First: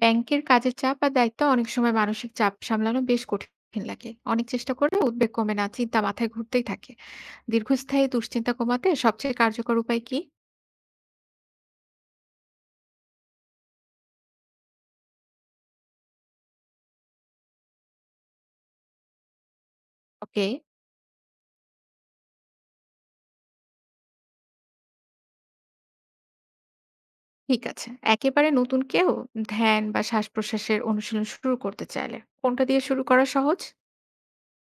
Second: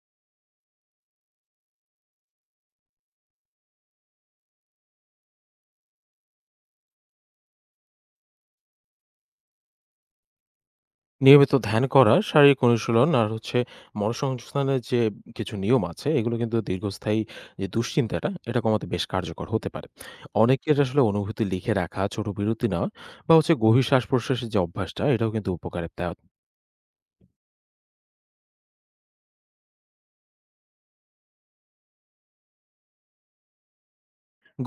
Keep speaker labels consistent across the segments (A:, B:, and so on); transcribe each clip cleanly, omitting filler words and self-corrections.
A: ব্যাংকের কাজের চাপ আর দায়িত্ব অনেক সময় মানসিক চাপ সামলানো বেশ কঠিন লাগে, অনেক চেষ্টা করেও উদ্বেগ কমে না, চিন্তা মাথায় ঘুরতেই থাকে। দীর্ঘস্থায়ী দুশ্চিন্তা কমাতে সবচেয়ে কার্যকর উপায় কি?
B: নিয়মিত ধ্যান করা, শারীরিক অনুশীলন আর মনঃসংযোগস্থানের যে কিছু নিয়ম আছে, এগুলো কিন্তু দীর্ঘস্থায়ী যে দুশ্চিন্তাটা, এটা কমাতে বেশ কার্যকর হতে পারে।
A: ওকে।
B: অনেকের আসলে অনুভূতি লিখে রাখা, ছোট বিরতি নেওয়া বা গভীর শ্বাস-প্রশ্বাসের যে অভ্যাসটা, এটাও কিন্তু উপকারে দেয়।
A: ঠিক আছে। একেবারে নতুন কেউ ধ্যান বা শ্বাস প্রশ্বাসের অনুশীলন শুরু করতে চাইলে কোনটা দিয়ে শুরু করা সহজ?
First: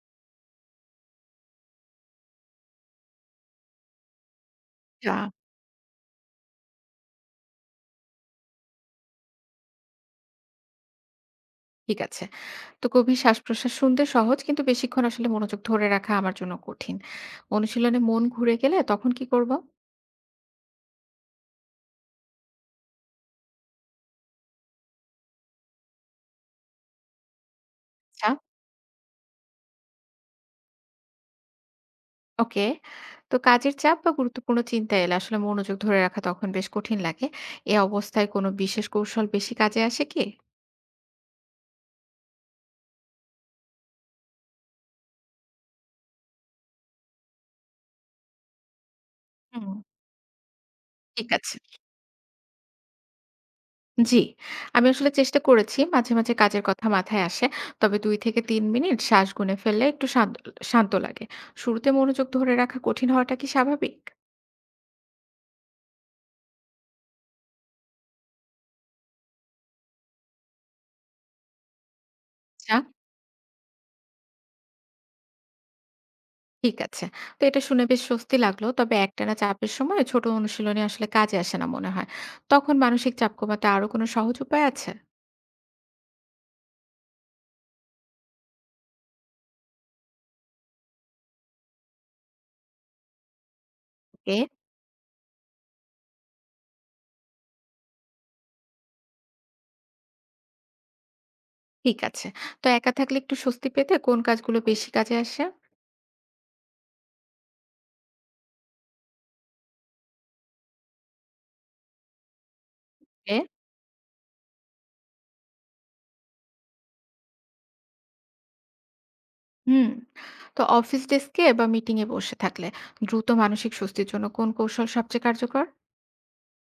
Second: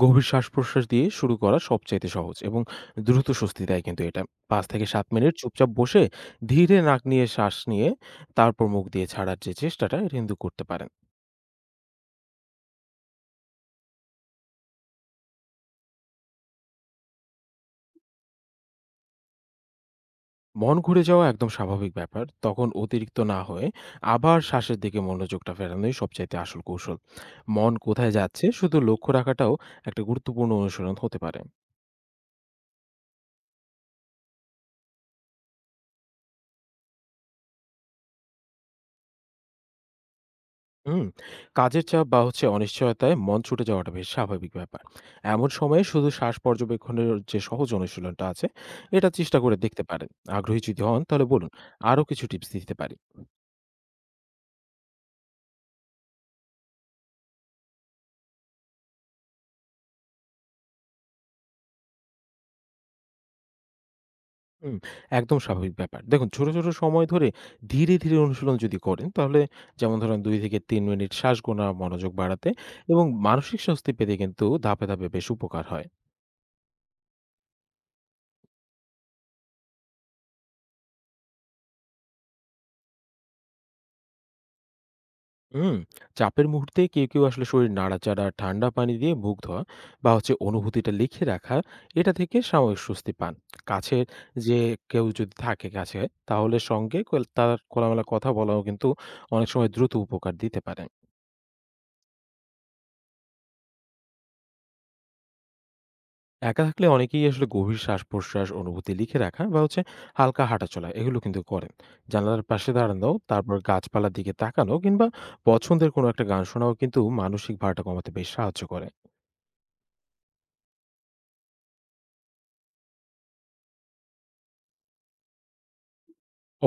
B: গভীর শ্বাস-প্রশ্বাস দিয়ে শুরু করা সবচাইতে সহজ এবং দ্রুত স্বস্তি দেয় কিন্তু এটা। ৫-৭
A: যা।
B: মিনিট চুপচাপ বসে ধীরে নাক নিয়ে শ্বাস নিয়ে তারপর মুখ দিয়ে ছাড়ার যে চেষ্টাটা, এটা কিন্তু করতে পারেন।
A: ঠিক আছে। তো গভীর শ্বাস প্রশ্বাস শুনতে সহজ, কিন্তু বেশিক্ষণ আসলে মনোযোগ ধরে রাখা আমার জন্য কঠিন। অনুশীলনে মন ঘুরে গেলে তখন কি করব?
B: মন ঘুরে যাওয়া একদম স্বাভাবিক ব্যাপার। তখন অতিরিক্ত না হয়ে আবার শ্বাসের দিকে মনোযোগটা ফেরানোই সবচাইতে আসল কৌশল। মন কোথায় যাচ্ছে শুধু লক্ষ্য রাখাটাও একটা গুরুত্বপূর্ণ অনুশীলন হতে পারে।
A: ওকে। তো কাজের চাপ বা গুরুত্বপূর্ণ চিন্তা এলে আসলে মনোযোগ ধরে রাখা তখন বেশ কঠিন লাগে। এ অবস্থায় কোনো বিশেষ কৌশল বেশি কাজে আসে কি?
B: হুম? কাজের চাপ বা অনিশ্চয়তায় মন ছুটে যাওয়াটা বেশ স্বাভাবিক ব্যাপার। এমন সময়ে শুধু শ্বাস পর্যবেক্ষণের যে সহজ অনুশীলনটা আছে, এটা চেষ্টা করে
A: হুম।
B: দেখতে পারেন। আগ্রহী যদি হন তাহলে
A: ঠিক
B: বলুন,
A: আছে।
B: আরো কিছু টিপস দিতে পারি।
A: জি। আমি আসলে চেষ্টা করেছি। মাঝে, মাঝে কাজের কথা মাথায় আসে। তবে ২ থেকে ৩ মিনিট শ্বাস গুনে ফেললে একটু শান্ত শান্ত লাগে। শুরুতে মনোযোগ ধরে রাখা কঠিন হওয়াটা কি স্বাভাবিক?
B: হুম, একদম স্বাভাবিক ব্যাপার। দেখুন ছোট, ছোট সময় ধরে ধীরে, ধীরে অনুশীলন যদি করেন তাহলে যেমন ধরেন ২ থেকে ৩ মিনিট শ্বাস গোনা মনোযোগ বাড়াতে
A: আচ্ছা।
B: এবং মানসিক স্বস্তি পেতে কিন্তু ধাপে, ধাপে বেশ উপকার হয়।
A: ঠিক আছে। তো এটা শুনে বেশ স্বস্তি লাগলো। তবে একটানা চাপের সময় ছোট অনুশীলনী আসলে কাজে আসে না মনে হয়। তখন মানসিক চাপ কমাতে আরো কোনো সহজ উপায় আছে?
B: হুম, চাপের মুহূর্তে কেউ, কেউ আসলে শরীর নাড়াচাড়া, ঠান্ডা পানি দিয়ে মুখ ধোয়া বা অনুভূতিটা লিখে রাখা এটা থেকে সাময়িক স্বস্তি পান। কাছের
A: ওকে।
B: যে কেউ যদি থাকে কাছে তাহলে সঙ্গে কোল তার খোলামেলা কথা বলাও কিন্তু অনেক সময় দ্রুত উপকার দিতে পারে।
A: ঠিক আছে। তো একা থাকলে একটু স্বস্তি পেতে কোন কাজগুলো বেশি কাজে আসে?
B: একা থাকলে অনেকেই আসলে গভীর শ্বাস-প্রশ্বাস, অনুভূতি লিখে রাখা বা হালকা হাঁটাচলা এগুলো কিন্তু করেন। জানালার পাশে দাঁড়ানো,
A: এ।
B: তারপর গাছপালার দিকে তাকানো কিংবা পছন্দের কোনো একটা গান শোনাও কিন্তু মানসিক ভারটা কমাতে বেশ সাহায্য করে।
A: হুম। তো অফিস ডেস্কে বা মিটিং এ বসে থাকলে দ্রুত মানসিক স্বস্তির জন্য কোন কৌশল সবচেয়ে কার্যকর?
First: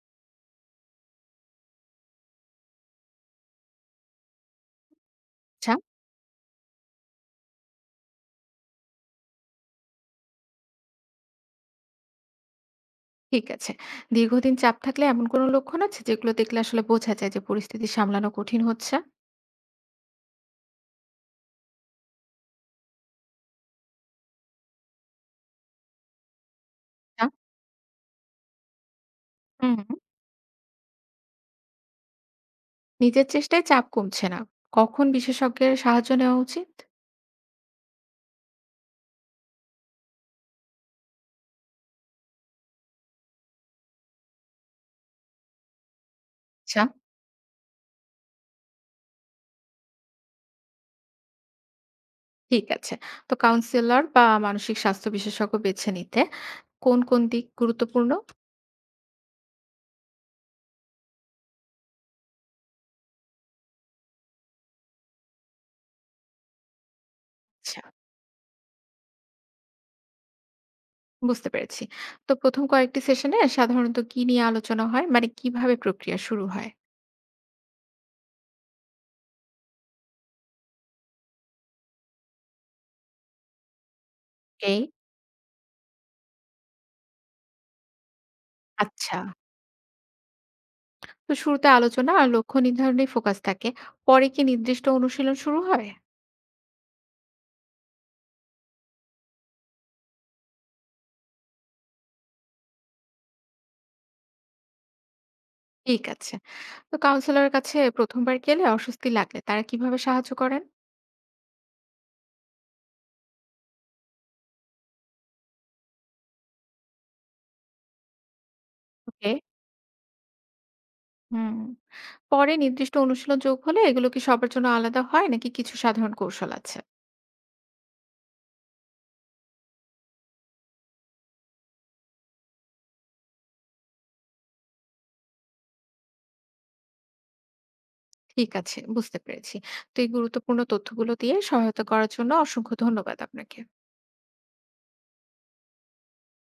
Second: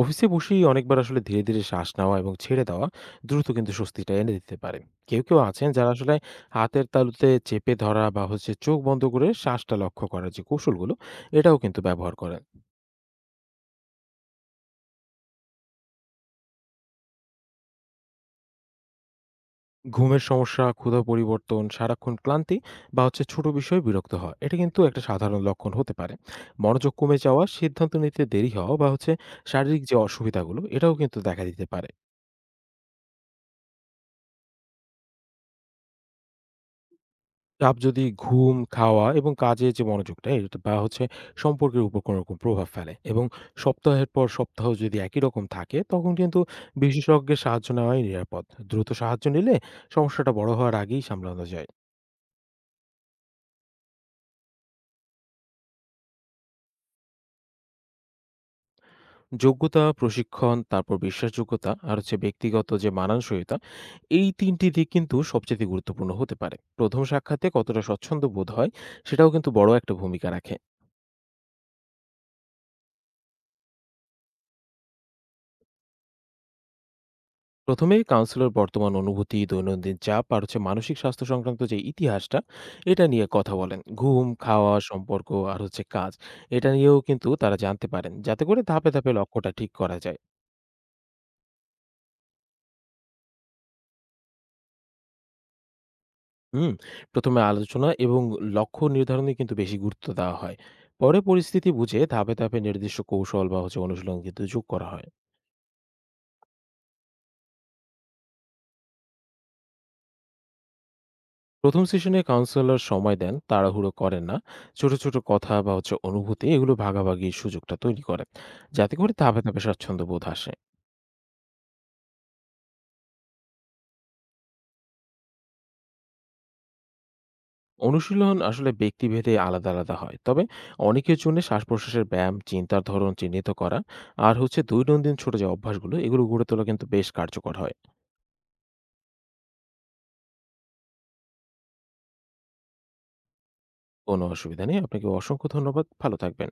B: অফিসে বসেই অনেকবার আসলে ধীরে, ধীরে শ্বাস নেওয়া এবং ছেড়ে দেওয়া দ্রুত কিন্তু স্বস্তিটা এনে দিতে পারে। কেউ, কেউ আছেন
A: আচ্ছা।
B: যারা আসলে হাতের তালুতে চেপে ধরা বা চোখ বন্ধ করে শ্বাসটা লক্ষ্য করার যে কৌশলগুলো, এটাও কিন্তু ব্যবহার করেন।
A: ঠিক আছে। দীর্ঘদিন চাপ থাকলে এমন কোন লক্ষণ আছে যেগুলো দেখলে আসলে বোঝা যায় যে পরিস্থিতি সামলানো কঠিন হচ্ছে?
B: ঘুমের সমস্যা, ক্ষুধা পরিবর্তন, সারাক্ষণ ক্লান্তি বা ছোট বিষয়ে বিরক্ত হওয়া। এটা কিন্তু একটা সাধারণ লক্ষণ হতে পারে। মনোযোগ কমে
A: আচ্ছা।
B: যাওয়া, সিদ্ধান্ত নিতে দেরি হওয়া বা
A: হুম।
B: শারীরিক যে অসুবিধাগুলো এটাও কিন্তু দেখা দিতে পারে।
A: নিজের চেষ্টায় চাপ কমছে না। কখন বিশেষজ্ঞের সাহায্য নেওয়া উচিত?
B: চাপ যদি ঘুম, খাওয়া এবং কাজে যে মনোযোগটা এটা বা সম্পর্কের উপর কোনো রকম প্রভাব ফেলে এবং সপ্তাহের পর সপ্তাহ যদি একই রকম থাকে তখন কিন্তু
A: আচ্ছা।
B: বিশেষজ্ঞের সাহায্য নেওয়াই নিরাপদ। দ্রুত সাহায্য নিলে সমস্যাটা বড় হওয়ার আগেই সামলানো যায়।
A: ঠিক আছে। তো কাউন্সিলর বা মানসিক স্বাস্থ্য বিশেষজ্ঞ বেছে নিতে কোন, কোন দিক গুরুত্বপূর্ণ?
B: যোগ্যতা, প্রশিক্ষণ, তারপর বিশ্বাসযোগ্যতা আর ব্যক্তিগত যে মানানসইতা, এই ৩ টি দিক কিন্তু সবচাইতে গুরুত্বপূর্ণ হতে পারে। প্রথম সাক্ষাতে কতটা
A: আচ্ছা।
B: স্বচ্ছন্দ বোধ হয়, সেটাও কিন্তু বড় একটা ভূমিকা রাখে।
A: বুঝতে পেরেছি। তো ১ম কয়েকটি সেশনে সাধারণত কি নিয়ে আলোচনা হয়? মানে কিভাবে প্রক্রিয়া শুরু হয়?
B: প্রথমে কাউন্সেলর বর্তমান অনুভূতি, দৈনন্দিন চাপ আর মানসিক স্বাস্থ্য সংক্রান্ত যে ইতিহাসটা, এটা নিয়ে কথা বলেন। ঘুম,
A: ওকে।
B: খাওয়া, সম্পর্ক আর কাজ, এটা নিয়েও কিন্তু তারা জানতে পারেন, যাতে করে ধাপে, ধাপে
A: আচ্ছা।
B: লক্ষ্যটা ঠিক করা যায়।
A: তো শুরুতে আলোচনা আর লক্ষ্য নির্ধারণেই ফোকাস থাকে। পরে কি নির্দিষ্ট অনুশীলন শুরু হয়?
B: হুম, প্রথমে আলোচনা এবং লক্ষ্য নির্ধারণে কিন্তু বেশি গুরুত্ব দেওয়া হয়। পরে পরিস্থিতি বুঝে ধাপে, ধাপে নির্দিষ্ট কৌশল বা অনুশীলন কিন্তু যোগ করা হয়।
A: ঠিক আছে। তো কাউন্সিলরের কাছে ১ম বার গেলে অস্বস্তি লাগলে তারা কিভাবে সাহায্য করেন?
B: প্রথম সেশনে কাউন্সেলর সময় দেন, তাড়াহুড়ো করেন না। ছোট, ছোট কথা বা অনুভূতি এগুলো ভাগাভাগির সুযোগটা তৈরি করেন। যাতে করে
A: ওকে।
B: ধাপে, ধাপে স্বাচ্ছন্দ্য বোধ আসে।
A: হুম। পরে নির্দিষ্ট অনুশীলন যোগ হলে এগুলো কি সবার জন্য আলাদা হয় নাকি কিছু সাধারণ কৌশল আছে?
B: অনুশীলন আসলে ব্যক্তিভেদে আলাদা, আলাদা হয়। তবে অনেকের জন্য শ্বাসপ্রশ্বাসের ব্যায়াম, চিন্তার ধরন চিহ্নিত করা আর দৈনন্দিন ছোট যে অভ্যাসগুলো এগুলো গড়ে তোলা কিন্তু বেশ কার্যকর হয়।
A: ঠিক আছে, বুঝতে পেরেছি। তো এই গুরুত্বপূর্ণ তথ্যগুলো দিয়ে সহায়তা করার জন্য অসংখ্য ধন্যবাদ আপনাকে।
B: কোনো অসুবিধা নেই। আপনাকে অসংখ্য ধন্যবাদ। ভালো থাকবেন।